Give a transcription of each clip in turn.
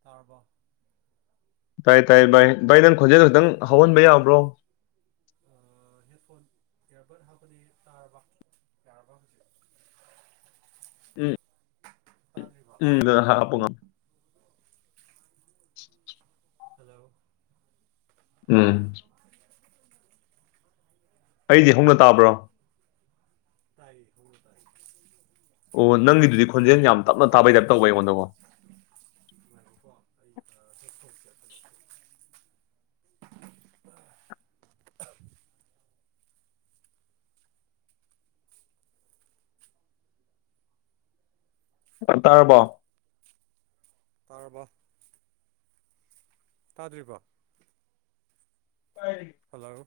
ꯊꯥꯔꯕꯣ ꯇꯥꯏ ꯇꯥꯏ ꯚꯥꯏ ꯚꯥꯏ ꯅꯪ ꯈꯣꯟꯖꯦꯜ ꯈꯛꯇꯪ ꯍꯧꯍꯟꯕ ꯌꯥꯕ꯭ꯔꯣ ꯑꯥ ꯍꯦꯠꯐꯣꯟ ꯏꯌꯥꯔꯕꯠ ꯍꯥꯞꯄꯅꯤ ꯇꯥꯔꯕ ꯌꯥꯔꯕ ꯍꯧꯖꯤꯛ ꯎꯝ ꯇꯥꯗ꯭ꯔꯤꯕ ꯎꯝ ꯍꯥꯄꯉ [inaudible] ꯍꯜꯂꯣ ꯎꯝ ꯑꯩꯗꯤ ꯍꯧꯅ ꯇꯥꯕ꯭ꯔꯣ ꯇꯥꯏ ꯍꯧꯅ ꯇꯥꯏ ꯑꯣ ꯅꯪꯒꯤꯗꯨꯗꯤ ꯈꯣꯟꯖꯦꯜ ꯌꯥꯝ ꯇꯞꯅ ꯇꯥꯕꯩ ꯇꯥꯏꯞ ꯇꯧꯕ ꯑꯩꯉꯣꯟꯗꯀꯣ ꯉꯥꯏꯈꯣꯀꯣ ꯑꯩ ꯍꯦꯛꯐꯣꯟ ꯁꯦ ꯑꯃꯇ ꯂꯧꯊꯣꯛ ꯇꯥꯔꯕꯣ ꯇꯥꯔꯕꯣ ꯇꯥꯗ꯭ꯔꯤꯕꯣ ꯇꯥꯏ ꯍꯜꯂꯣ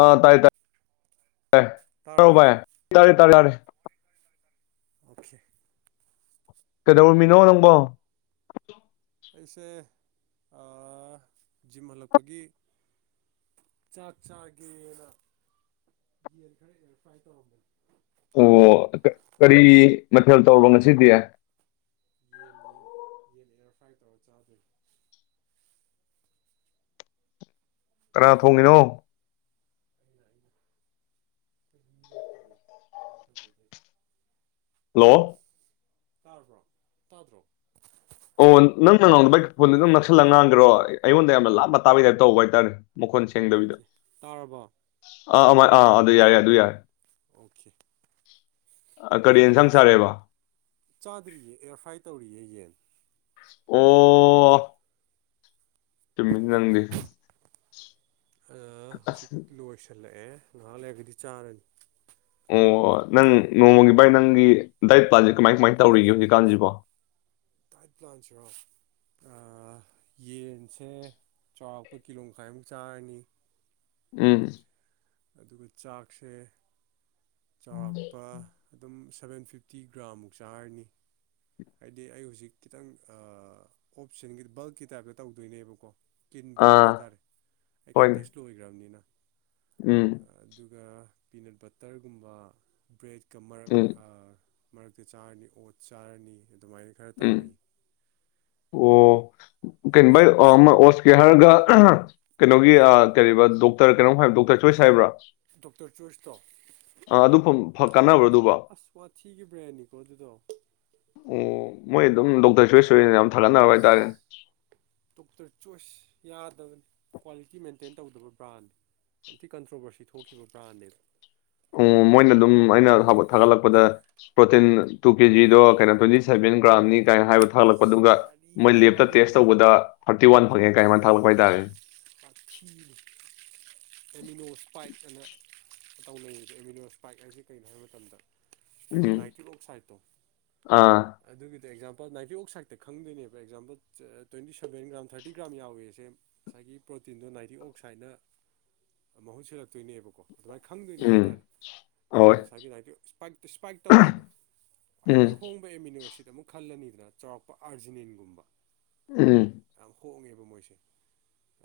ꯑꯥ ꯇꯥꯏ ꯇꯥꯥꯏ ꯇꯥꯕꯔꯣ ꯇꯥꯔꯕꯣ ꯕꯥꯏ ꯇꯥꯔꯦ ꯇꯥꯔꯦ ꯑꯣꯈꯦ ꯀꯩꯗꯧꯔꯝꯃꯤꯅꯣ ꯅꯪꯕꯣ ꯑꯩꯁꯦ ꯑꯥ ꯖꯤꯝ ꯍꯜꯂꯛꯄꯒꯤ ꯆꯥꯛ ꯆꯒꯦꯅ ꯌꯦꯟ ꯈꯔ ꯑꯦꯔ ꯐꯥꯏ ꯇꯧꯔꯝꯕꯅꯤ ꯑꯣ ꯀꯔꯤ ꯃꯊꯦꯜ ꯇꯧꯔꯕ ꯉꯁꯤꯗꯤ ꯌꯦꯟ ꯌꯦꯟ ꯌꯦꯟ ꯑꯦꯔꯐ꯭ꯔꯥꯏ ꯇꯧꯔ ꯆꯥꯗꯣꯏꯅꯤ ꯀꯅꯥ ꯊꯣꯡꯉꯤꯅꯣ ꯑꯩꯅ ꯑꯩꯅ ꯈꯣꯢꯗꯤ ꯃꯤ ꯂꯩꯇꯦꯌꯦ ꯇꯧꯖꯗꯣꯏꯅꯤ ꯍꯜꯂꯣ ꯇꯔꯔꯕ꯭ꯔꯣ ꯇꯥꯗꯔꯣ ꯑꯣ ꯅꯪꯅꯉꯥꯡꯕꯥꯗ ꯐꯣꯟꯗ ꯈꯔꯥ ꯅꯛꯁꯜꯂꯒ ꯉꯥꯡꯈ꯭ꯔꯣ ꯑꯩꯉꯣꯟꯗ ꯌꯥꯝꯅ ꯂꯥꯞꯄ ꯇꯥꯕꯩ ꯇꯥꯏꯞ ꯇꯧꯕ ꯍꯥꯏꯇꯥꯔꯦ ꯃꯈꯣꯟ ꯁꯦꯡꯗꯕꯤꯗ ꯑꯣꯀꯦ ꯇꯥꯔꯕꯣ ꯑꯥ ꯑꯃ ꯑꯥ ꯑꯗꯨ ꯌꯥꯏꯌꯥꯏ ꯑꯗꯨ ꯌꯥꯔꯦ ꯑꯣꯀꯦ ꯑꯥ ꯀꯔꯤꯅ ꯑꯦꯟꯖꯥꯡ ꯁꯥꯔꯦꯕ ꯆꯥꯗ꯭ꯔꯤꯌꯦ ꯑꯦꯌꯥꯔꯐ꯭ꯔꯥꯏ ꯇꯧꯔꯤꯌꯦ ꯌꯦꯟ ꯑꯣ ꯑꯣ ꯇꯨꯝꯃꯤ ꯅꯪꯗꯤ ꯑꯥ ꯍꯧꯖꯤꯛ ꯑꯁ ꯂꯣꯏꯁꯤꯜꯂꯛꯑꯦ ꯉꯥꯏꯍꯥꯛ ꯂꯩꯔꯒꯗꯤ ꯆꯥꯔꯅꯤ ꯑꯣ ꯅꯪ ꯅꯣꯡꯃꯒꯤ ꯕꯥꯥꯏ ꯅꯪꯒꯤ ꯗꯥꯏꯠ ꯄ꯭ꯂꯥꯟꯁꯦ ꯀꯃꯥꯏ ꯀꯃꯥꯏ ꯇꯧꯔꯤꯒꯦ ꯍꯧꯖꯤꯛꯀꯥꯟꯁꯤꯕꯣ ꯇꯥꯏꯠ ꯄ꯭ꯂꯥꯟꯁꯤ ꯔꯣ꯫ ꯑꯥ ꯌꯦꯟꯁꯦ ꯆꯥꯎꯔꯥꯛꯄ ꯀꯤꯂꯣ ꯃꯈꯥꯏꯃꯨꯛ ꯆꯥꯔꯅꯤ ꯎꯝ ꯑꯗꯨꯒ ꯆꯥꯛꯁꯦ ꯆꯥꯎꯔꯥꯛꯄ ꯑꯗꯨꯝ ꯁꯚꯦꯟ ꯐꯤꯐꯇꯤ ꯒ꯭ꯔꯥꯃꯨꯛ ꯆꯥꯔꯅꯤ ꯍꯥꯏꯗꯤ ꯑꯩ ꯍꯧꯖꯤꯛ ꯈꯤꯇꯪ ꯑꯣꯞꯁꯟꯒꯤ ꯕꯜꯛꯀꯤ ꯇꯥꯏꯞꯇ ꯇꯧꯗꯣꯏꯅꯦꯕꯀꯣ ꯀꯤꯟꯕꯛ ꯑꯥ ꯍꯥꯏꯇꯥꯔꯦ ꯑꯩ ꯍꯣꯏꯅꯦ ꯀꯟꯇꯦꯁ ꯂꯣꯏꯈ꯭ꯔꯝꯅꯤꯅ ꯎꯝ ꯑꯥ ꯑꯗꯨꯒ ꯄꯤꯅꯠ ꯕꯠꯇꯔꯒꯨꯝꯕ ꯕ꯭ꯔꯦꯗꯀ ꯃꯔꯛ ꯎꯝ ꯑꯥ ꯃꯔꯛꯇ ꯆꯥꯔꯅꯤ ꯑꯣꯠꯆ ꯆꯥꯔꯅꯤ ꯑꯗꯨꯃꯥꯏꯅ ꯈꯔ ꯎꯝ ꯇꯧꯔꯤ ꯑꯣ ꯀꯩ [unintelligible] ꯑꯣꯠꯁ ꯀꯦ ꯍꯥꯏꯔꯒ ꯀꯩꯅꯣꯒꯤ ꯑꯥ ꯀꯔꯤꯕ ꯗꯣꯛꯇꯔ ꯀꯩꯅꯣꯝ ꯍꯥꯏꯕ ꯗꯣꯛꯇꯔ ꯆꯣꯏꯁ ꯍꯥꯏꯕ꯭ꯔꯥ ꯗꯣꯛꯇꯔ ꯆ‌ꯣꯏꯁꯇꯣ ꯑ ꯑꯗꯨ ꯐꯪ ꯑꯁ ꯋꯥꯊꯤꯒꯤ ꯕ꯭ꯔꯦꯟꯅꯤꯀꯣ ꯑꯗꯨꯗꯣ ꯑꯣ ꯃꯣꯏ ꯑꯗꯨꯝ ꯗꯣꯛꯇꯔ ꯆ‌ꯣꯏꯁ ꯑ‌ꯣꯏꯟ ꯌꯥꯝ ꯊꯥꯒꯠꯅꯕ ꯑꯁ ꯍꯥꯏꯇꯥꯔꯦꯅꯦ ꯗꯣꯛꯇꯔ ꯆꯣꯏꯁ ꯌꯥꯗꯕꯅ‌ꯦ ꯀ꯭ꯋꯥꯂꯤꯇꯤ ꯃꯦꯟꯇꯦꯟ ꯇꯧꯗꯕ ꯕ꯭ꯔꯥꯟ ꯌꯥꯝ ꯊꯤ ꯀꯟꯇ꯭ꯔꯣꯕꯔꯁꯤ ꯊꯣꯛꯈꯤꯕ ꯕ꯭ꯔꯥꯟꯅꯦꯕ ꯑꯣ ꯃꯣꯏꯅ ꯑꯗꯨꯝ ꯑꯩꯅ ꯍꯥꯞꯕ ꯊꯥꯒꯠꯂꯛꯄꯗ ꯄ꯭ꯔꯣꯇꯤꯟ ꯇꯨ ꯀꯦꯖꯤꯗꯣ ꯀꯩꯅꯣ ꯇ꯭ꯋꯦꯟꯇꯤ ꯁꯦꯚꯦꯟ ꯒ꯭ꯔꯥꯝꯅꯤ ꯀꯥꯏꯅ ꯍꯥꯏꯕ ꯊꯒꯂꯛ ꯑꯁ ꯑꯗꯨꯒ ꯃꯣꯏ ꯋꯥꯔꯤꯅꯤ ꯂꯦꯞꯇ ꯇꯦꯁ ꯋꯥꯔꯤꯅꯤ ꯇꯧꯕꯗ ꯊꯥꯔꯇꯤ ꯋꯥꯟ ꯐꯪꯉꯦ ꯀꯥꯏ ꯋꯥꯏꯅ ꯊꯥꯛꯂꯛꯄ ꯍꯥꯏꯇꯥꯥꯔꯦꯅꯦ ꯋꯥꯊꯤꯅ‌ꯦ ꯑꯦꯃꯤꯅꯣꯁ꯭ꯄꯥꯏꯛ ꯑꯅ ꯇꯧꯅꯩꯖ‌ꯦ ꯑꯦꯃꯤꯅꯣꯁ꯭ꯄꯥꯏꯛ ꯍꯥꯏꯖ‌ꯦ ꯀꯩꯅꯣ ꯍꯥꯏ ꯃꯇꯝꯗ ꯁꯥꯏꯒꯤ ꯎꯝ ꯅꯥꯏꯇꯤꯛ ꯑꯣꯛꯁꯥꯏꯠꯇꯣ ꯑꯥ ꯑꯗꯨꯒꯤꯗ ꯑꯦꯛꯖꯥꯝꯄꯜ ꯅꯥꯏꯇꯤꯛ ꯑꯣꯛꯁꯥꯏꯠꯇ ꯈꯪꯗꯣꯏꯅꯦꯕ ꯑꯦꯛꯖꯥꯝꯄꯜ ꯆ ꯇꯣꯏꯟꯇꯤ ꯁꯕꯦꯟ ꯒ꯭ꯔꯥꯝ ꯊꯔꯇꯤꯒ꯭ꯔꯥꯝ ꯌꯥꯎꯋ‌ꯦꯁꯦ ꯉꯁꯥꯏꯒꯤ ꯄ꯭ꯔꯣꯇꯤꯟꯗꯣ ꯅꯥꯏꯇꯤꯛ ꯑꯣꯛꯁꯥꯏꯠꯅ ꯑꯥ ꯃꯍꯨꯠ ꯁꯤꯜꯂꯛꯇꯣꯏꯅꯦꯕꯀꯣ ꯑꯗꯨꯃꯥꯏꯅ ꯈꯪꯗꯣꯏꯅꯦ ꯎꯝ ꯍꯥꯏꯇꯥꯔꯦ ꯑꯗꯨꯅ ꯍꯣꯏ ꯉꯁꯥꯏꯒꯤ ꯂꯅꯥꯏꯇꯤꯛ ꯏꯁꯄꯥꯏꯛ ꯏꯁꯄꯥꯏꯛ ꯇꯧꯋꯦꯕ ꯈ꯭ꯋꯥꯏꯗꯒꯤ ꯎꯝ ꯍꯣꯡꯕ ꯑꯦꯃꯤꯅꯣ ꯑꯁꯤꯗ ꯑꯃꯨꯛ ꯈꯜꯂꯅꯤꯗꯅ ꯆꯥꯎꯔꯥꯛꯄ ꯑꯥꯔꯖꯤꯅꯤꯟꯒꯨꯝꯕ ꯎꯝ ꯌꯥꯝ ꯍꯣꯡꯉꯦꯕ ꯃꯣꯏꯁꯦ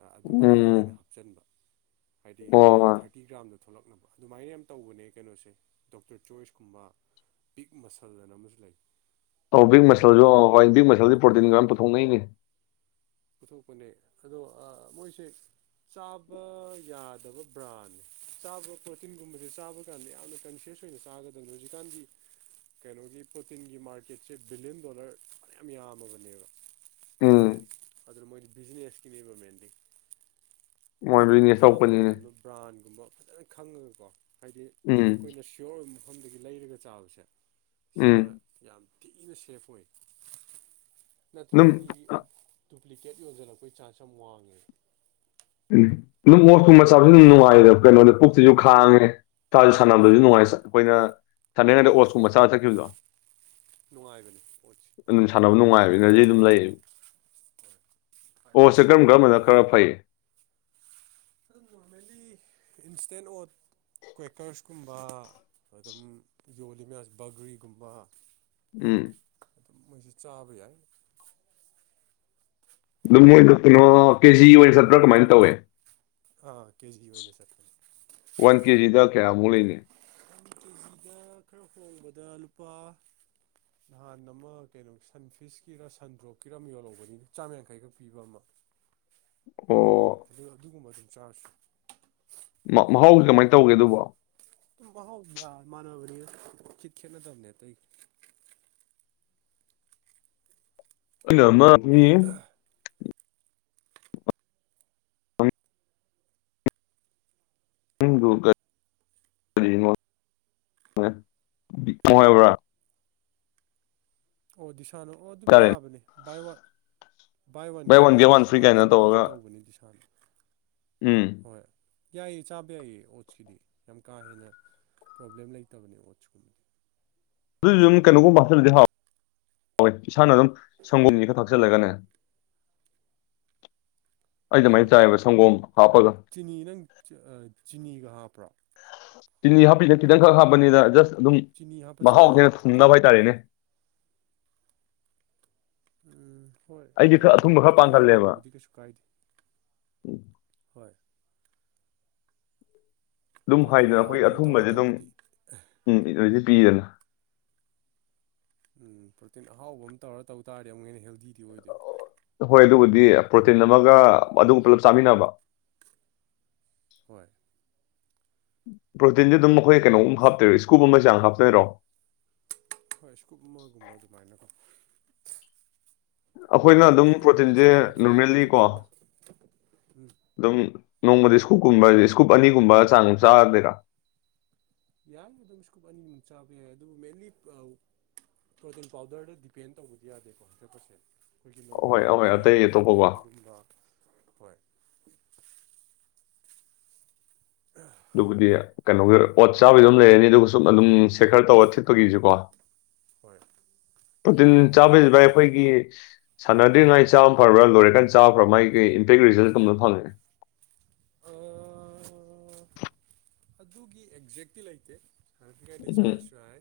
ꯑꯥ ꯑꯗꯨ ꯈꯔ ꯍꯦꯟꯅ ꯎꯝ ꯍꯥꯞꯆꯟꯕ ꯍꯥꯏꯗꯤ ꯑꯣ ꯉꯁꯥꯏꯒꯤ ꯊꯥꯔ ꯇꯤ ꯒ꯭ꯔꯥꯝꯗ‌ꯣ ꯊꯣꯛꯂꯛꯅꯕ ꯑꯗꯨꯃꯥꯏꯅ ꯌꯥꯝꯅ ꯇꯧꯕꯅꯦ ꯀꯩꯅꯣꯁꯦ ꯗꯣꯛꯇꯔ ꯆꯣꯏꯁꯀꯨꯝꯕ ꯕꯤꯛ ꯃꯁꯜ ꯍꯥꯏꯅ ꯑꯃꯁꯨ ꯂꯩ ꯑ‌ꯧ ꯕꯤꯛ ꯃꯣꯏ ꯃꯁꯜꯁꯨ ꯚꯥꯏ ꯕꯤꯛ ꯃꯁꯜꯗꯤ ꯍꯣꯏ ꯄ꯭ꯔꯣꯇꯤꯟꯒ ꯑꯝ ꯄꯨꯊꯣꯛꯅꯩꯅꯦ ꯄꯨꯊꯣꯛꯄꯅꯦ ꯑꯗꯣ ꯑꯥ ꯃꯣꯏꯁꯦ ꯆꯥꯕ ꯌꯥꯗꯕ ꯕ꯭ꯔꯥꯟꯅ‌ꯦ ꯆꯥꯕ ꯄ꯭ꯔꯣꯇꯤꯟꯒꯨꯝꯕꯁꯦ ꯆꯥꯕ ꯀꯥꯟꯗ ꯌꯥꯝꯅ ꯀꯟꯁꯤꯌꯁ ꯑꯣꯏꯅ ꯆꯥꯒꯗꯕꯅꯤ ꯍꯧꯖꯤꯛꯀꯥꯟꯗꯤ ꯀꯩꯅꯣꯒꯤ ꯄ꯭ꯔꯣꯇꯤꯟꯒꯤ ꯃꯥꯔꯀꯦꯠꯁꯦ ꯕꯤꯂꯤꯌꯟ ꯗꯣꯂꯔ ꯐꯅꯌꯥꯝ ꯌꯥꯝꯃꯕꯅꯦꯕ ꯎꯝ ꯑꯗꯨ ꯃꯣꯏ ꯕꯤꯖꯤꯅꯦꯁꯀꯤꯅ‌ꯦꯕ ꯃ‌ꯦꯟꯂꯤ [unintelligible] ꯃꯣꯏ ꯕꯤꯖꯤꯅꯦꯁ ꯆꯥꯕ ꯇꯧꯔꯛꯄꯅꯤꯅꯦ ꯃꯇꯝꯗ ꯕ꯭ꯔꯥꯟꯒꯨꯝꯕ ꯐꯖꯅ ꯈꯪꯉꯒꯀꯣ ꯍꯥꯏꯗꯤ ꯎꯝ ꯑꯩꯈꯣꯏꯅ ꯁꯤ ꯌꯣꯔ ꯑꯣꯏꯕ ꯃꯐꯝꯗꯒꯤ ꯂꯩꯔꯒ ꯆꯥꯕꯁꯦ ꯎꯝ ꯁꯤꯅ ꯌꯥꯝ ꯊꯤꯅ ꯁꯦꯐ ꯑꯣꯏ ꯑꯗꯨꯝ ꯅꯠꯇ꯭ꯔꯒꯗꯤ ꯑꯥ ꯗꯨꯄ꯭ꯂꯤꯀꯦꯠ ꯌꯣꯟꯁꯤꯜꯂꯛꯄꯩ ꯆꯥꯟꯁ ꯌꯥꯝ ꯋꯥꯡꯉꯦꯕ ꯎꯝ ꯑꯗꯨꯝ ꯑꯣꯠꯁ ꯀꯨꯝꯕ ꯆꯥꯕꯁꯨ ꯑꯗꯨꯝ ꯅꯨꯡꯉꯥꯏꯗ ꯀꯩꯅꯣꯗ ꯄꯨꯛꯁꯤꯁꯨ ꯈꯥꯡꯉꯦ ꯁꯥꯁꯨ ꯁꯥꯟꯅꯕꯁꯨ ꯅꯨꯡꯉꯥꯏ ꯑꯩꯈꯣꯏꯅ ꯁꯥꯟꯅꯉꯩꯗ ꯑꯣꯠꯁꯀꯨꯝꯕ ꯆꯥ ꯆꯠꯈꯤꯕꯗꯣ ꯅꯨꯡꯉꯥꯏꯕꯅꯤ ꯑ‌ꯣꯠꯁ ꯑꯗꯨꯝ ꯁꯥꯟꯅꯕ ꯅꯨꯡꯉꯥꯏꯕ ꯑ‌ꯦꯅꯔꯖꯤ ꯑꯗꯨꯝ ꯂꯩ ꯍꯣꯏ ꯑꯣꯠꯁꯤ ꯐꯥꯏꯕꯔꯁꯨ ꯀꯔꯝ ꯋꯥꯡꯉꯦ ꯀꯔꯝꯕꯅ ꯈꯔ ꯐꯩ ꯑꯗꯨꯝ ꯅꯣꯔꯃꯦꯜꯂꯤ ꯏꯟꯁꯇ‌ꯦꯟ ꯑꯣꯠ ꯀ꯭ꯋꯦꯀꯔꯁꯀꯨꯝꯕ ꯑꯗꯨꯝ ꯌꯣꯜꯂꯤ ꯃꯌꯥꯝꯁ‌ꯦ ꯕꯒ꯭ꯔꯤꯒꯨꯝꯕ ꯎꯝ ꯑꯗꯨ ꯃꯣꯏꯁ‌ꯦ ꯆꯥꯕ ꯌꯥꯏ ꯑꯗꯨꯝ ꯃꯣꯏꯗ ꯀꯩꯅꯣ ꯀꯦꯖꯤ ꯑꯣꯏꯅ ꯆꯠꯄ꯭ꯔꯥ ꯀꯃꯥꯏ ꯇꯧꯋꯦ ꯑ ꯀꯦꯖꯤ ꯑꯣꯏꯅ ꯆꯠꯄꯅ‌ꯦ ꯋꯥꯟ ꯀꯦꯖꯤꯗ ꯀꯌꯥꯃꯨꯛ ꯂꯩꯅꯤ ꯀꯦꯖꯤꯗ ꯈꯔ ꯍꯣꯡꯕꯗ ꯂꯨꯄꯥ ꯅꯍꯥꯟ ꯑꯃ ꯀꯩꯅꯣ ꯁꯟꯐꯤꯁꯀꯤꯔꯥ ꯁꯟꯗ꯭ꯔꯣꯞꯀꯤꯔ ꯑꯃ ꯌꯣꯜꯍꯧꯕꯅꯤ ꯆꯥꯝꯃ ꯌꯥꯡꯈꯩꯈꯛ ꯄꯤꯕ ꯑꯃ [inaudible] ꯑꯣ [unintelligible] ꯑꯗꯨ ꯑꯗꯨꯒꯨꯝꯕꯥ ꯆꯥꯔꯁ ꯃꯥ ꯃꯍꯥꯎꯁ ꯀꯃꯥꯏꯅ ꯇꯧꯒꯦ ꯑꯗꯨꯕꯣ ꯑꯗꯨꯝ ꯃꯍꯥꯎ ꯌꯥ ꯃꯥꯟꯅꯕꯅꯤ ꯈꯤꯠ ꯈꯦꯠꯅꯗꯝꯅꯦꯇꯩ ꯑꯩꯅ ꯃꯥ ꯃꯤ [inaudible] ꯃꯤꯡꯗꯨ [unintelligible] ꯑꯣ ꯗꯤꯁꯥꯅꯣ ꯑꯣ ꯑꯗꯨꯝ ꯍꯥꯏꯇꯥꯔꯦ ꯌꯥꯕꯅꯦ ꯕꯥꯏ ꯋꯥꯟ ꯕꯥꯏ ꯋꯥꯟ ꯒꯦꯠ ꯋꯥꯟ ꯑꯗꯨꯃꯥꯏꯅꯒ ꯑꯣꯏꯒꯨꯝ ꯇꯧꯕꯅꯤ ꯗꯤ ꯁꯥꯟ ꯎꯝ ꯌꯥꯏꯌꯦ ꯆꯥꯕ ꯌꯥꯏꯌꯦ ꯑꯣꯠꯁꯀꯤꯗꯤ ꯌꯥꯝ ꯀꯥ ꯍꯦꯟꯅ ꯄ꯭ꯔꯣꯕ꯭ꯂꯦꯝ ꯂꯩꯇꯕꯅꯦ ꯑꯣꯠꯁꯀꯨꯝ ꯑꯗꯨꯏ ꯑꯗꯨꯨꯝ ꯀꯩꯅꯣꯒꯨꯝꯕ ꯍꯥꯆꯜꯗꯤ ꯍꯥꯎ ꯍꯣꯏ ꯏꯁꯥꯅ ꯑꯗꯨꯝ ꯁꯪꯒꯣꯅꯤ ꯈ ꯊꯥꯆꯤꯜꯂꯒꯅꯦ ꯑꯩ ꯑꯗꯨꯃꯥꯏꯅ ꯍꯥꯎꯕꯅꯦ ꯆꯥꯏꯕ ꯁꯪꯒꯣꯝ ꯍꯥꯞꯄꯒ ꯆꯤꯅꯤ ꯅꯪ ꯑꯥ ꯆꯤꯅꯤꯒ ꯍꯥꯄ꯭ꯔꯣ ꯆꯤꯅꯤ ꯍꯥꯞꯄꯤꯅ ꯈꯤꯇꯪꯈꯛ ꯍꯥꯞꯄꯅꯤꯗ ꯖꯁ ꯑꯗꯨꯝ ꯆꯤꯅꯤ ꯍꯥꯞꯄ ꯃꯍꯥꯎ ꯍꯦꯟꯅ ꯆꯥꯏꯔꯕ ꯊꯨꯡꯅꯕ ꯍꯥꯏꯇꯥꯔꯦꯅꯦ ꯎꯝ ꯍꯣꯏ ꯑꯩꯗꯤ ꯈꯔ ꯑꯗꯨꯕꯨꯗꯤ ꯑꯊꯨꯝꯕ ꯈꯔ ꯈꯤꯇꯪ ꯄꯥꯡꯒꯜꯂꯦꯕ ꯍꯥꯞꯄꯗꯕꯨꯗꯤ ꯀꯩꯁꯨ ꯀꯥꯏꯗꯦ ꯍꯣꯏ ꯑꯗꯨꯝ ꯄ꯭ꯔꯣꯇꯤꯟ ꯍꯥꯏꯗ ꯑꯩꯈꯣꯏꯒꯤ ꯑꯍꯥꯎꯕ ꯑꯃ ꯇꯧꯔ ꯑꯊꯨꯝꯕꯁꯦ ꯑꯗꯨꯝ ꯇꯧꯕꯗꯤ ꯎꯝ ꯏꯟꯔꯗꯤ ꯄꯤꯗꯅ ꯎꯝ ꯄ꯭ꯔꯣꯇꯤꯟ ꯑꯍꯥꯎꯕ ꯑꯃ ꯇꯧꯔ ꯇꯧ ꯇꯥꯔꯗꯤ ꯑꯃꯨꯛ ꯍꯦꯟꯅ ꯍꯦꯜꯗꯤ ꯑꯣꯏꯗꯣꯏ ꯍꯣꯏ ꯑꯗꯨꯕꯨꯗꯤ ꯄ꯭ꯔꯣꯇꯤꯟ ꯑꯃꯒ ꯑꯗꯨ ꯄꯨꯂꯞ ꯆꯥꯃꯤꯟꯅꯕ ꯍꯣꯏ ꯄ꯭ꯔꯣꯇꯤꯟꯁꯤ ꯑꯗꯨꯝ ꯃꯈꯣꯏ ꯀꯩꯅꯣꯒꯨꯝ ꯍꯥꯞꯇꯣꯏꯔꯣ ꯏꯁꯀꯨꯞ ꯑꯃ ꯆꯥꯡ ꯍꯥꯞꯇꯣꯏꯔꯣ ꯍꯣꯏ ꯏꯁ ꯀꯨꯝꯕꯒꯨꯝꯕ ꯑꯗꯨꯃꯥꯏꯅꯀꯣ ꯑꯩꯈꯣꯏꯅ ꯃꯦꯟꯂꯤ ꯑꯗꯨꯝ ꯄ꯭ꯔꯣꯇꯤꯟꯒꯨꯝꯕ ꯄ꯭ꯔꯣꯇꯤꯟꯁꯦ ꯆꯥꯕꯗꯗꯤ ꯌꯥꯝꯅ ꯅꯣꯔꯃꯦꯜꯂꯤ ꯀꯣ ꯆꯦꯛꯁꯤꯟꯅ ꯎꯝ ꯑꯗꯨꯝ ꯅꯣꯡꯃꯗꯤ ꯏꯁꯀꯨꯞꯀꯨꯝꯕ ꯏꯁꯀꯨꯞ ꯑꯅꯤꯒꯨꯝꯕ ꯆꯥꯡ ꯆꯥꯔꯗꯦꯔ ꯌꯥꯏ ꯑꯗꯨꯝ ꯏꯁꯀꯨꯞ ꯑꯅꯤꯃꯨꯛ ꯆꯥꯕ ꯌꯥꯏ ꯑꯗꯨꯕꯨ ꯃꯦꯟꯂꯤ ꯄ꯭ꯔꯣꯇꯤꯟ ꯄꯥꯎꯗꯔꯗ ꯗꯤꯄꯦꯟ ꯇꯧꯕꯗꯤ ꯌꯥꯗꯦꯀꯣ ꯗ꯭ꯔꯦꯠ ꯄꯥꯔꯁꯦꯟ ꯑꯩꯈꯣꯏꯒꯤ ꯅꯣꯔꯃꯦꯜ ꯑꯍꯣꯏ ꯗꯥꯏꯠ ꯑꯍꯣꯏ ꯑꯇꯩ ꯌꯦꯟꯒꯨꯝꯕ ꯑꯇꯣꯞꯄꯀꯣ ꯌꯦꯔꯨꯝꯒꯨꯝꯕ ꯍꯣꯏ [unintelligible] ꯑꯗꯨꯕꯨꯗꯤ ꯀꯩꯅꯣꯒꯤ ꯑꯣꯠ ꯆꯥꯕꯗ ꯑꯗꯨꯝ ꯂꯩꯔꯅꯤ ꯑꯗꯨꯒ ꯁꯨꯝ ꯑꯗꯨꯝ ꯁꯦ ꯈꯔ ꯇꯧꯔ ꯊꯤꯠꯄꯒꯤꯁꯨ ꯀꯣ ꯍꯣꯏ ꯄꯇꯤꯟ ꯑꯩꯒꯤ ꯆꯥꯕꯩꯚꯥꯏ ꯑꯩꯈꯣꯏꯒꯤ ꯁꯥꯟꯅꯗꯦꯉꯥꯏ ꯆꯥ ꯐ꯭ꯔꯕ꯭ꯔ ꯂꯣꯏꯔꯀꯥꯟ ꯆꯥꯕ꯭ꯔꯥ ꯐꯥ ꯃꯥꯒꯤ ꯀꯩ ꯏꯝꯄꯦꯛ ꯔꯤꯖꯜ ꯀꯝꯇ ꯐꯪꯉꯒꯦ ꯑꯥ ꯑꯗꯨꯒꯤ ꯑꯦꯛꯖꯦꯛꯇꯤ ꯂꯩꯇꯦ [unintelligible] ꯎꯝ ꯆꯥꯔꯁꯨ ꯍꯥꯏ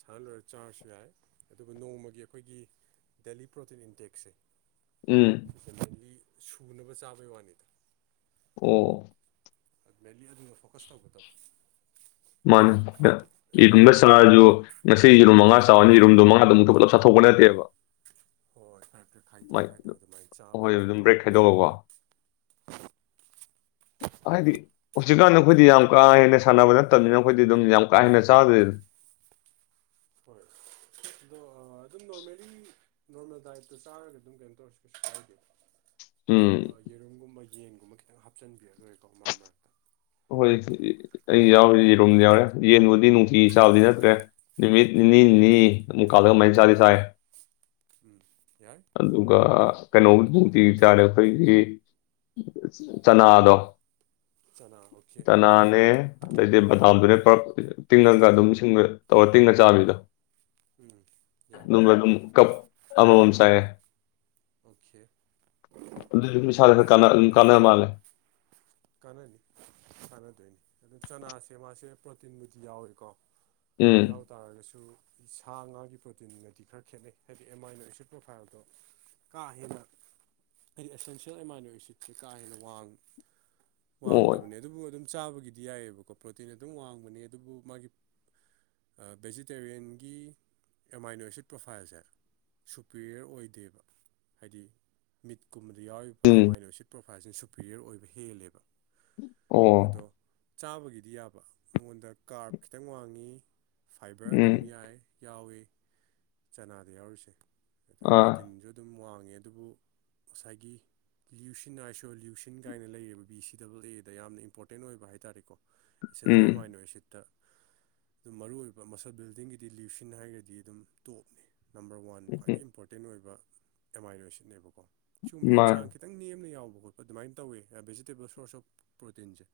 ꯁꯥꯟꯅ ꯂꯣꯏꯔ ꯆꯥꯔꯁꯨ ꯌꯥꯏ ꯑꯗꯨꯕꯨ ꯅꯣꯡꯃꯒꯤ ꯑꯩꯈꯣꯏꯒꯤ ꯗꯦꯂꯤ ꯄ꯭ꯔꯣꯇꯤꯟ ꯏꯟꯇꯦꯛꯁꯦ ꯎꯝ ꯖꯦꯅꯂꯤ ꯁꯨꯅꯕ ꯆꯥꯕꯩ ꯋꯥꯅꯤꯗ ꯑꯣ ꯃꯦꯟꯂꯤ ꯑꯗꯨꯗ ꯐꯣꯀꯁ ꯇꯧꯕ ꯇꯧ [unintelligible] ꯉꯁꯤ ꯔꯨꯝ ꯃꯉꯥ ꯆꯥꯎꯅ ꯌꯦꯔꯨꯝꯗꯨ ꯃꯉꯥꯗꯨ ꯑꯃꯨꯛꯇ ꯄꯨꯂꯞ ꯆꯥꯊꯣꯛꯄ ꯅꯠꯇꯦꯕ ꯍꯣꯏ [unintelligible] ꯥꯃꯥꯏ ꯑꯗꯨꯃꯥꯏꯅ ꯆꯥꯕꯩ ꯍꯣꯏ ꯋꯥꯅꯤ ꯑꯗꯨꯝ ꯕ꯭ꯔꯦꯛ ꯈꯥꯏꯗꯣꯛꯑꯀꯣ ꯍꯥꯏꯗꯤ ꯍꯧꯖꯤꯛꯀꯥꯟꯗ ꯑꯩꯈꯣꯏꯗꯤ ꯌꯥꯝ ꯀꯥ ꯍꯦꯟꯅ ꯁꯥꯟꯅꯕ ꯅꯠꯇꯝꯅꯤꯅ ꯑꯩꯈꯣꯏꯗꯤ ꯑꯗꯨꯝ ꯌꯥꯝ ꯀꯥ ꯍꯦꯟꯅ ꯆꯥꯗ꯭ꯔꯦ ꯍꯣꯏ ꯑꯗꯣ ꯑꯗꯨꯝ ꯅꯣꯔꯃꯦꯜꯂꯤ ꯅꯣꯔꯃꯦꯜ ꯗꯥꯏꯠꯇꯣ ꯆꯥꯔꯒ ꯑꯗꯨꯝ ꯀꯩꯅꯣ ꯇꯧꯔꯁꯨ ꯀꯩꯁꯨ ꯀꯥꯏꯗꯦ ꯎꯝ [unintelligible] ꯌꯦꯔꯨꯝꯒꯨꯝꯕ ꯌꯦꯟꯒꯨꯝꯕ ꯈꯤꯇꯪ ꯍꯥꯞꯆꯤꯟꯕꯤꯔ ꯂꯣꯏꯀꯣ ꯃꯔꯛ ꯃꯔꯛꯇ ꯍꯣꯏ ꯑꯩ ꯌꯥꯎꯔꯤ ꯌꯦꯔꯨꯝ ꯌꯥꯎꯔꯦ ꯌꯦꯟꯕꯨꯗꯤ ꯅꯨꯡꯇꯤ ꯆꯥꯕꯗꯤ ꯅꯠꯇ꯭ꯔꯦ ꯅꯨꯃꯤꯠ ꯅꯤꯅꯤ ꯎꯝ ꯅꯤ [unintelligible] ꯀꯂꯒ ꯑꯃꯥꯏ ꯆꯥꯕꯗꯤ ꯆꯥꯏ ꯎꯝ ꯌꯥꯏ ꯑꯗꯨꯒ ꯀꯩꯅꯣ ꯅꯨꯡꯇꯤ ꯆꯥꯔꯦ ꯑꯩꯈꯣꯏꯒꯤ ꯆꯅꯥꯗꯣ ꯆꯅꯥ [unintelligible] ꯆꯅꯥꯅꯦ ꯑꯗꯩꯗꯤ ꯕꯗꯥꯝꯗꯨꯅꯦ ꯄ꯭ꯔꯞ ꯇꯤꯡꯉꯒ ꯑꯗꯨꯝ ꯁꯤꯡꯗ ꯇꯧꯔ ꯇꯤꯡꯉ ꯆꯥꯕꯤꯗꯣ ꯎꯝ ꯌꯥꯏ [unintelligible] ꯀꯞ ꯑꯃꯃꯝ ꯆꯥꯌꯦ ꯑꯣꯀꯦ ꯑꯗꯨꯖꯨ ꯑꯗꯨꯝ ꯏꯁꯥꯗ ꯌꯥꯝ ꯈ ꯐꯩ ꯑꯗꯨꯝ ꯀꯥꯟꯅ ꯃꯥꯜꯂꯦ ꯀꯥꯟꯅꯅꯤ ꯀꯥꯟꯅꯗꯣꯏꯅꯤ ꯑꯗꯨ ꯆꯅꯥꯁꯦ ꯃꯥꯁꯦ ꯄ꯭ꯔꯣꯇꯤꯟꯕꯨꯗꯤ ꯌꯥꯎꯏꯀꯣ ꯎꯝ ꯌꯥꯎ ꯇꯥꯔꯒꯁꯨ ꯁꯥ ꯉꯥꯒꯤ ꯄ꯭ꯔꯣꯇꯤꯟꯒꯗꯤ ꯈꯔ ꯈꯦꯠꯅꯩ ꯍꯥꯏꯗꯤ ꯑꯦꯝ ꯑꯥꯏꯅꯣ ꯑꯦꯁꯤꯠ ꯄ꯭ꯔꯣꯐꯥꯏꯜꯗꯣ ꯀꯥ ꯍꯦꯟꯅ ꯑꯦꯁꯦꯟꯁꯤꯌꯦꯜ ꯏꯃꯥꯟꯅꯣ ꯁꯤꯠꯁꯦ ꯀꯥ ꯍꯦꯟꯅ ꯋꯥꯡ ꯑꯣ ꯋꯥꯡꯗꯕꯅꯦ ꯑꯗꯨꯕꯨ ꯑꯗꯨꯝ ꯆꯥꯕꯒꯤꯗꯤ ꯌꯥꯏꯑꯕꯀꯣ ꯄ꯭ꯔꯣꯇꯤꯟ ꯑꯗꯨꯝ ꯋꯥꯡꯕꯅꯦ ꯑꯗꯨꯕꯨ ꯃꯥꯒꯤ ꯕꯦꯖꯤꯇꯦꯔꯤꯌꯟꯒꯤ ꯑꯃꯥꯏꯅꯣ ꯑꯦꯁꯤꯠ ꯄ꯭ꯔꯣꯐꯥꯏꯜꯁꯦ ꯁꯨꯄꯦꯔꯤꯌꯔ ꯑꯣꯏꯗꯦꯕ ꯍꯥꯏꯗꯤ ꯃꯤꯠꯀꯨꯝꯕꯗ ꯌꯥꯎꯔꯤꯕ ꯎꯝ ꯑꯦꯃꯥꯏꯅꯣꯁꯤꯠ ꯄ꯭ꯔꯣꯐꯥꯏꯜꯁꯤꯅ ꯁꯨꯄꯔꯤꯌꯔ ꯑꯣꯏꯕ ꯍꯦꯜꯂꯦꯕ ꯑꯣ ꯑꯗꯣ ꯆꯥꯕꯒꯤꯗꯤ ꯌꯥꯕ ꯃꯉꯣꯟꯗ ꯀꯥꯔꯞ ꯈꯤꯇꯪ ꯋꯥꯡꯉꯤ ꯐꯥꯏꯕꯔ ꯎꯝ ꯑꯗꯨꯝ ꯌꯥꯏ ꯌꯥꯎꯋꯤ ꯆꯅꯥꯗ ꯌꯥꯎꯔꯤꯁꯦ ꯑꯗꯨ ꯑꯥ ꯄ꯭ꯔꯣꯇꯤꯟꯖꯨ ꯑꯗꯨꯝ ꯋꯥꯡꯉꯦ ꯑꯗꯨꯕꯨ ꯉꯁꯥꯏꯒꯤ ꯂ꯭ꯌꯨꯁꯤꯟ ꯑꯥꯏꯁꯣ ꯂ꯭ꯌꯨꯁꯤꯟ ꯀꯥꯏꯅ ꯂꯩꯔꯤꯕ ꯕꯤ ꯁꯤ ꯗꯕꯜ ꯑꯦꯗ ꯌꯥꯝꯅ ꯏꯝꯄꯣꯔꯇꯦꯟ ꯑꯣꯏꯕ ꯍꯥꯏꯇꯥꯥꯔꯦꯀꯣ ꯏꯆꯤꯟꯁꯦ ꯎꯝ ꯑꯃꯥꯏꯅꯣ ꯑꯦꯁꯤꯠꯇ ꯑꯗꯨꯝ ꯃꯔꯨ ꯑꯣꯏꯕ ꯃꯁꯜ ꯕꯤꯜꯗꯤꯡꯒꯤꯗꯤ ꯂ꯭ꯌꯨꯁꯤꯟ ꯍꯥꯏꯔꯒꯗꯤ ꯑꯗꯨꯝ ꯇꯣꯞꯅꯤ ꯅꯝꯕꯔ ꯋꯥꯟ ꯈ꯭ꯋꯥꯏꯗꯒꯤ ꯏꯝꯄꯣꯔꯇꯦꯟ ꯑꯣꯏꯕ ꯑꯦꯝ ꯑꯥꯏꯟꯅꯣꯁꯤꯠꯅꯦꯕꯀꯣ ꯁꯤꯒꯨꯝꯕꯕꯁꯤꯁꯦ ꯃꯥ ꯆꯥꯡ ꯈꯤꯠ ꯇꯪ ꯅꯦꯝꯅ ꯌꯥꯎꯕ ꯈꯣꯠꯄ ꯑꯗꯨꯃꯥꯏꯅ ꯇꯧꯋꯦ ꯚꯦꯖꯤꯇꯦꯕꯜ ꯁꯣꯔꯁ ꯑꯣꯐ ꯄ꯭ꯔꯣꯇꯤꯟꯁꯦ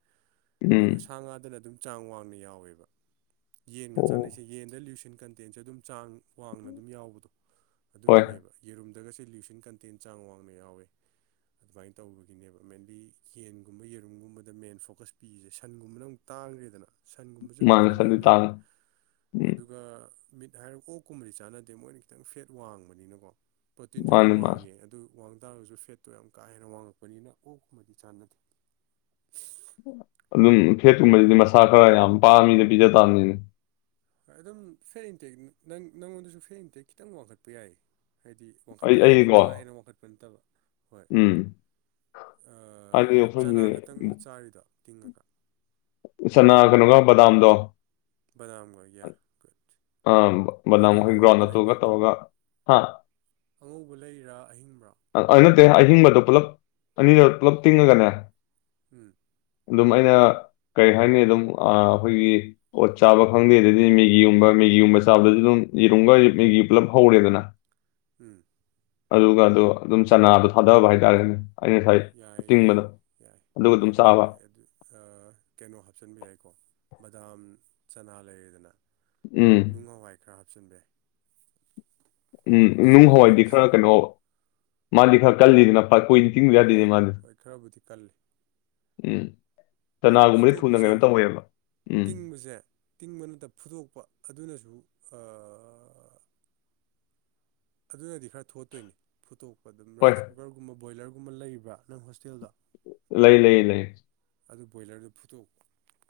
ꯎꯝ ꯑꯗꯨ ꯁꯥ ꯉꯥꯗꯅ ꯑꯗꯨꯝ ꯆꯥꯡ ꯋꯥꯡꯅ ꯌꯥꯎꯋꯦꯕ ꯌꯦꯟꯒ ꯆꯥꯅꯩꯁꯦ ꯑꯣ ꯌꯦꯟꯗ ꯂꯨꯁꯤꯟ ꯀꯟ ꯇꯦꯟꯁꯦ ꯑꯗꯨꯝ ꯆꯥꯡ ꯋꯥꯡꯅ ꯑꯗꯨꯝ ꯌꯥꯎꯕꯗꯣ ꯍꯣꯏ ꯑꯗꯨꯒꯤꯅꯦꯕ ꯌꯦꯔꯨꯝꯗꯒꯁꯦ ꯂ꯭ꯌꯨꯁꯟ ꯀꯟꯇꯦꯟ ꯆꯥꯡ ꯋꯥꯡꯅ ꯌꯥꯎꯋꯦ ꯑꯗꯨꯃꯥꯏꯅ ꯇꯧꯕꯒꯤꯅꯦꯕ ꯃꯦꯟꯂꯤ ꯌꯦꯟꯒꯨꯝꯕ ꯌꯦꯔꯨꯝꯒꯨꯝꯕꯗ ꯃꯦꯟ ꯐꯣꯀꯁ ꯄꯤꯁꯦ ꯁꯟꯒꯨꯝꯕꯅ ꯑꯃꯨꯛ ꯇꯥꯡꯒ꯭ꯔꯦꯗꯅ ꯁꯟꯒꯨꯝꯕꯖꯨ ꯑꯗꯨꯝ ꯃꯥꯅꯦ ꯁꯟꯗꯤ ꯀꯥꯟꯅꯩꯅꯦꯕ ꯇꯥꯡꯉꯦ ꯎꯝ ꯑꯗꯨꯒ ꯃꯤꯠ ꯍꯥꯏꯔ ꯑꯣꯛꯀꯨꯝꯕꯗꯤ ꯆꯥꯅꯗꯦ ꯃꯣꯏꯅ ꯈꯤꯇꯪ ꯐꯦꯠ ꯋꯥꯡꯕꯅꯤꯅꯀꯣ ꯄ꯭ꯔꯣꯇꯤꯟꯁꯨ ꯃꯥꯅꯤ ꯑꯗꯨꯝ ꯃꯥꯅꯤ ꯋꯥꯡꯉꯦ ꯑꯗꯨ ꯋꯥꯡ ꯇꯥꯔꯒꯁꯨ ꯐꯦꯠꯇꯣ ꯌꯥꯝ ꯀꯥ ꯍꯦꯟꯅ ꯋꯥꯡꯉꯛꯄꯅꯤꯅ ꯑꯣꯛꯀꯨꯝꯕꯗꯤ ꯆꯥꯟꯅꯗꯦ ꯑꯗꯨꯝ ꯐꯦꯠꯀꯨꯝꯕꯁꯤꯗꯤ ꯃꯁꯥ ꯈꯔ ꯌꯥꯝ ꯄꯥꯃꯤꯗ ꯄꯤꯖ ꯇꯥꯝꯅꯤꯅꯦ ꯍꯣꯏ ꯑꯗꯨꯝ ꯐꯦ ꯏꯟꯇꯦꯛ ꯅ ꯅꯪꯉꯣꯟꯗꯁꯨ ꯐꯦ ꯏꯟꯇꯦꯛ ꯈꯤꯇꯪ ꯋꯥꯡꯈꯠꯄ ꯌꯥꯏ ꯍꯥꯏꯗꯤ ꯑꯩ ꯋꯥꯡꯈꯠꯄ ꯍꯥꯏꯗꯤ ꯑꯩꯀꯣ ꯀꯥ ꯍꯦꯟꯅ ꯋꯥꯡꯈꯠꯄ ꯅꯠꯇꯕ ꯎꯝ ꯍꯥꯏꯗꯤ ꯑꯥ ꯑꯩꯈꯣꯏꯒꯤ ꯆꯅꯥ ꯈꯛꯇꯪꯂ ꯆꯥꯔꯤꯗꯣ ꯇꯤꯡꯉꯒ ꯁꯅꯥ ꯀꯩꯅꯣꯒ ꯕꯗꯥꯝꯗꯣ ꯕꯗꯝꯒ ꯌꯥ ꯀꯠ ꯑ ꯕꯅꯥꯃ ꯍꯩ ꯒ꯭ꯔꯥꯎꯟ ꯇꯨꯒ ꯇꯧꯔꯒ ꯍꯥ ꯑꯉꯧꯕ ꯂꯩꯔꯥ ꯑꯍꯤꯡꯕ꯭ꯔꯥ ꯑ ꯑꯥ ꯅꯠꯇꯦ ꯑꯍꯤꯡꯕꯗꯨꯣ ꯄꯨꯂꯞ ꯑꯅꯤꯔ ꯄꯨꯂꯞ ꯇꯤꯡꯉꯒꯅꯦ ꯎꯝ ꯑꯗꯨꯝ ꯑꯩꯅ ꯀꯔꯤ ꯍꯥꯏꯅꯤ ꯑꯗꯨꯝ ꯑꯥ ꯑꯩꯈꯣꯏꯒꯤ ꯑꯣꯗ ꯆꯥꯕ ꯈꯪꯗꯦ ꯑꯗꯨꯗꯤ ꯃꯦꯒꯤꯒꯨꯝꯕ ꯃꯦꯒꯤꯒꯨꯝꯕ ꯆꯥꯕꯗꯁꯨ ꯑꯗꯨꯝ ꯌꯦꯔꯨꯝꯒ ꯃꯦꯒꯤ ꯄꯨꯂꯞ ꯍꯧꯔꯦꯗꯅ [inaudible] ꯎꯝ ꯑꯗꯨꯒꯗꯣ ꯑꯗꯨꯝ ꯆꯅꯥꯗꯣ ꯊꯥꯗꯕ ꯍꯥꯏꯇꯥꯔꯦꯅꯦ ꯑꯩ ꯉꯁꯥꯏ ꯌꯥꯏ ꯌꯥꯏ ꯇꯤꯡꯕꯗꯣ ꯑꯗꯨꯒ ꯑꯗꯨꯝ ꯆꯥꯕ ꯑ ꯀꯩꯅꯣ ꯍꯥꯞꯆꯤꯟꯕ ꯌꯥꯏꯀꯣ ꯕꯗꯥꯝ ꯆꯅꯥ ꯂꯩꯔꯦꯗꯅ ꯎꯝ ꯅꯨꯡ ꯍꯋꯥꯏ ꯈꯔ ꯍꯥꯞꯆꯤꯟꯕ ꯌꯥꯏ ꯎꯝ ꯅꯨꯡ ꯍꯋꯥꯏꯗꯤ ꯈꯔ ꯁꯣꯌꯥꯕꯤꯟꯁꯇꯨꯀꯣ ꯀꯩꯅꯣ ꯃꯥꯗꯤ ꯈꯔ ꯀꯜꯂꯤꯗꯅ ꯐ ꯀꯨ ꯍꯣꯏ ꯈꯔꯕꯨꯗꯤ ꯀꯜꯂꯤ ꯎꯝ ꯑꯗꯨ ꯆꯅꯥꯒꯨꯝꯕꯗꯤ ꯊꯨꯅ ꯐꯨꯠꯇꯣꯛꯄꯁꯦ ꯀꯩꯅꯣ ꯇꯧꯋꯦꯕ ꯎꯝ ꯇꯤꯡꯕꯁꯦ ꯇꯤꯡꯕꯅꯠꯇ ꯐꯨꯗꯣꯛꯄ ꯑꯗꯨꯅꯁꯨ ꯑꯥ ꯑꯗꯨꯅꯗꯤ ꯈꯔ ꯊꯣꯠꯇꯣꯏꯅꯤ ꯐꯨꯠꯇꯣꯛꯄ ꯑꯗꯨꯝ ꯍꯣꯏ ꯔꯥꯏꯁ ꯀꯨꯀꯔꯒꯨꯝꯕ ꯕꯣꯏꯂꯔꯒꯨꯝꯕ ꯂꯩꯕ꯭ꯔꯥ ꯅꯪ ꯍꯣꯁꯇꯦꯜꯗꯣ ꯂꯩ ꯂꯩ ꯂꯩ ꯑꯗꯨ ꯕꯣꯏꯂꯔꯗꯨ ꯐꯨꯠꯇꯣꯛꯄ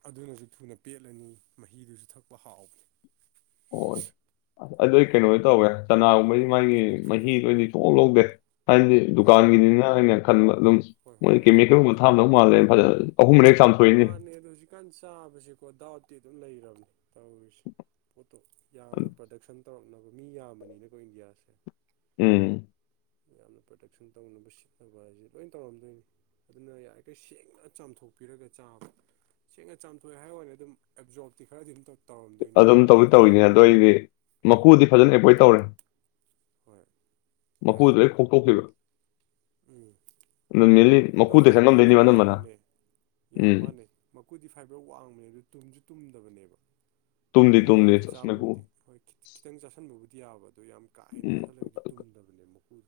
ꯑꯗꯨꯅꯁꯨ ꯊꯨꯅ ꯄꯦꯠꯂꯅꯤ ꯃꯍꯤꯗꯨꯁꯨ ꯊꯛꯄ ꯍꯥꯎꯕꯅꯤ ꯑꯣ ꯑꯗꯨꯏ ꯀꯩꯅꯣ ꯇꯧꯋꯦ ꯆꯅꯥꯒꯨꯝꯕꯗꯤ ꯃꯥꯒꯤ ꯃꯍꯤꯗ ꯑꯣꯏꯅꯗꯤ ꯁꯨꯛꯂꯧ ꯂꯧꯗꯦ ꯍꯥꯏꯗꯤ ꯎꯝ ꯗꯨꯀꯥꯟꯒꯤꯅꯤꯅ ꯑꯩꯅ ꯈꯟꯕ ꯑꯗꯨꯝ ꯍꯣꯏ ꯍꯣꯏ ꯃꯣꯏ ꯍꯣꯏ ꯀꯦꯃꯤꯀꯦꯜꯒꯨꯝꯕ ꯊꯥꯛ ꯑꯝꯗꯧ ꯃꯥꯜꯂꯦ ꯐꯖꯅ ꯑꯍꯨꯝꯔꯛ ꯍꯦꯛ ꯆꯥꯝꯊꯣꯛꯏꯅꯤ ꯃꯥꯅꯦ ꯑꯗꯨ ꯍꯧꯖꯤꯛꯀꯥꯟ ꯆꯥꯕꯁꯦꯀꯣ ꯗꯥꯎꯠꯇꯤ ꯑꯗꯨꯝ ꯂꯩꯔꯕꯅꯦ ꯇꯧꯔꯤꯁꯦ ꯄꯣꯠꯇꯣ ꯌꯥꯝꯅ ꯄ꯭ꯔꯗꯛꯁꯟ ꯇꯧꯔꯛꯅꯕ ꯃꯤ ꯌꯥꯝꯕꯅꯤꯅꯀꯣ ꯏꯟꯗꯤꯌꯥꯁꯦ ꯎꯝ ꯌꯥꯝꯅ ꯄ꯭ꯔꯗꯛꯁꯟ ꯇꯧꯅꯕ ꯁꯤꯠꯅꯕ ꯍꯥꯏꯁꯦ ꯂꯣꯏ ꯇꯧꯔꯝꯗꯣꯏꯅꯤ ꯑꯗꯨꯅ ꯌꯥꯔꯤꯈꯩ ꯁꯦꯡꯅ ꯆꯥꯝꯊꯣꯛꯄꯤꯔꯒ ꯆꯥꯕ ꯁꯦꯡꯅ ꯆꯥꯝꯊꯣꯛꯑ ꯍꯥꯏꯋꯥꯅꯦ ꯑꯗꯨꯝ ꯑꯦꯞꯖꯣꯔꯞꯇꯤ ꯈꯔꯗꯤ ꯑꯗꯨꯝ ꯇꯧ ꯑꯗꯨꯝ ꯇꯧꯗꯤ ꯇꯧꯋꯤꯅꯦ ꯑꯗꯣ ꯑꯩꯗꯤ ꯍꯣꯏ ꯃꯀꯨꯗꯤ ꯐꯖꯅ ꯑꯦꯕꯣꯏꯠ ꯇꯧꯔꯦ ꯍꯣꯏ ꯌꯥꯏ ꯃꯀꯨꯗꯨ ꯂꯣꯢ ꯈꯣꯛꯇꯣꯛꯈꯤꯕ ꯎꯝ ꯃꯦꯟꯂꯤ ꯃꯈꯨꯗꯣ ꯃꯀꯨꯗ ꯐꯥꯏꯕꯔꯗꯤ ꯆꯪꯉꯝꯗꯣꯏꯅꯦꯕ ꯑꯅꯝꯕꯅ ꯋꯥꯡꯕꯅꯦ ꯌꯥꯝ ꯎꯝ ꯃꯥꯥꯟꯅꯦ ꯃꯀꯨꯗꯤ ꯐꯥꯏꯕꯔ ꯋꯥꯡꯕꯅꯦ ꯑꯗꯨ ꯇꯨꯝꯁꯨ ꯇꯨꯝꯗꯕꯅꯦꯕ ꯇꯨꯝꯗꯤ ꯇꯨꯝꯗꯦ ꯃꯣꯗꯔꯦꯠꯇ ꯑꯁ ꯃꯀꯨ ꯆꯥꯕꯕꯨꯗꯤ ꯍꯣꯏ ꯈꯤꯇꯪ ꯆꯥꯁꯟꯕꯕꯨꯗꯤ ꯌꯥꯕ ꯑꯗꯣ ꯌꯥꯝ ꯀꯥ ꯍꯦꯟꯅ ꯎꯝ ꯆꯥꯁꯜꯂꯒꯗꯤ ꯇꯨꯝꯗꯕꯅꯦ ꯃꯀꯨꯗꯣ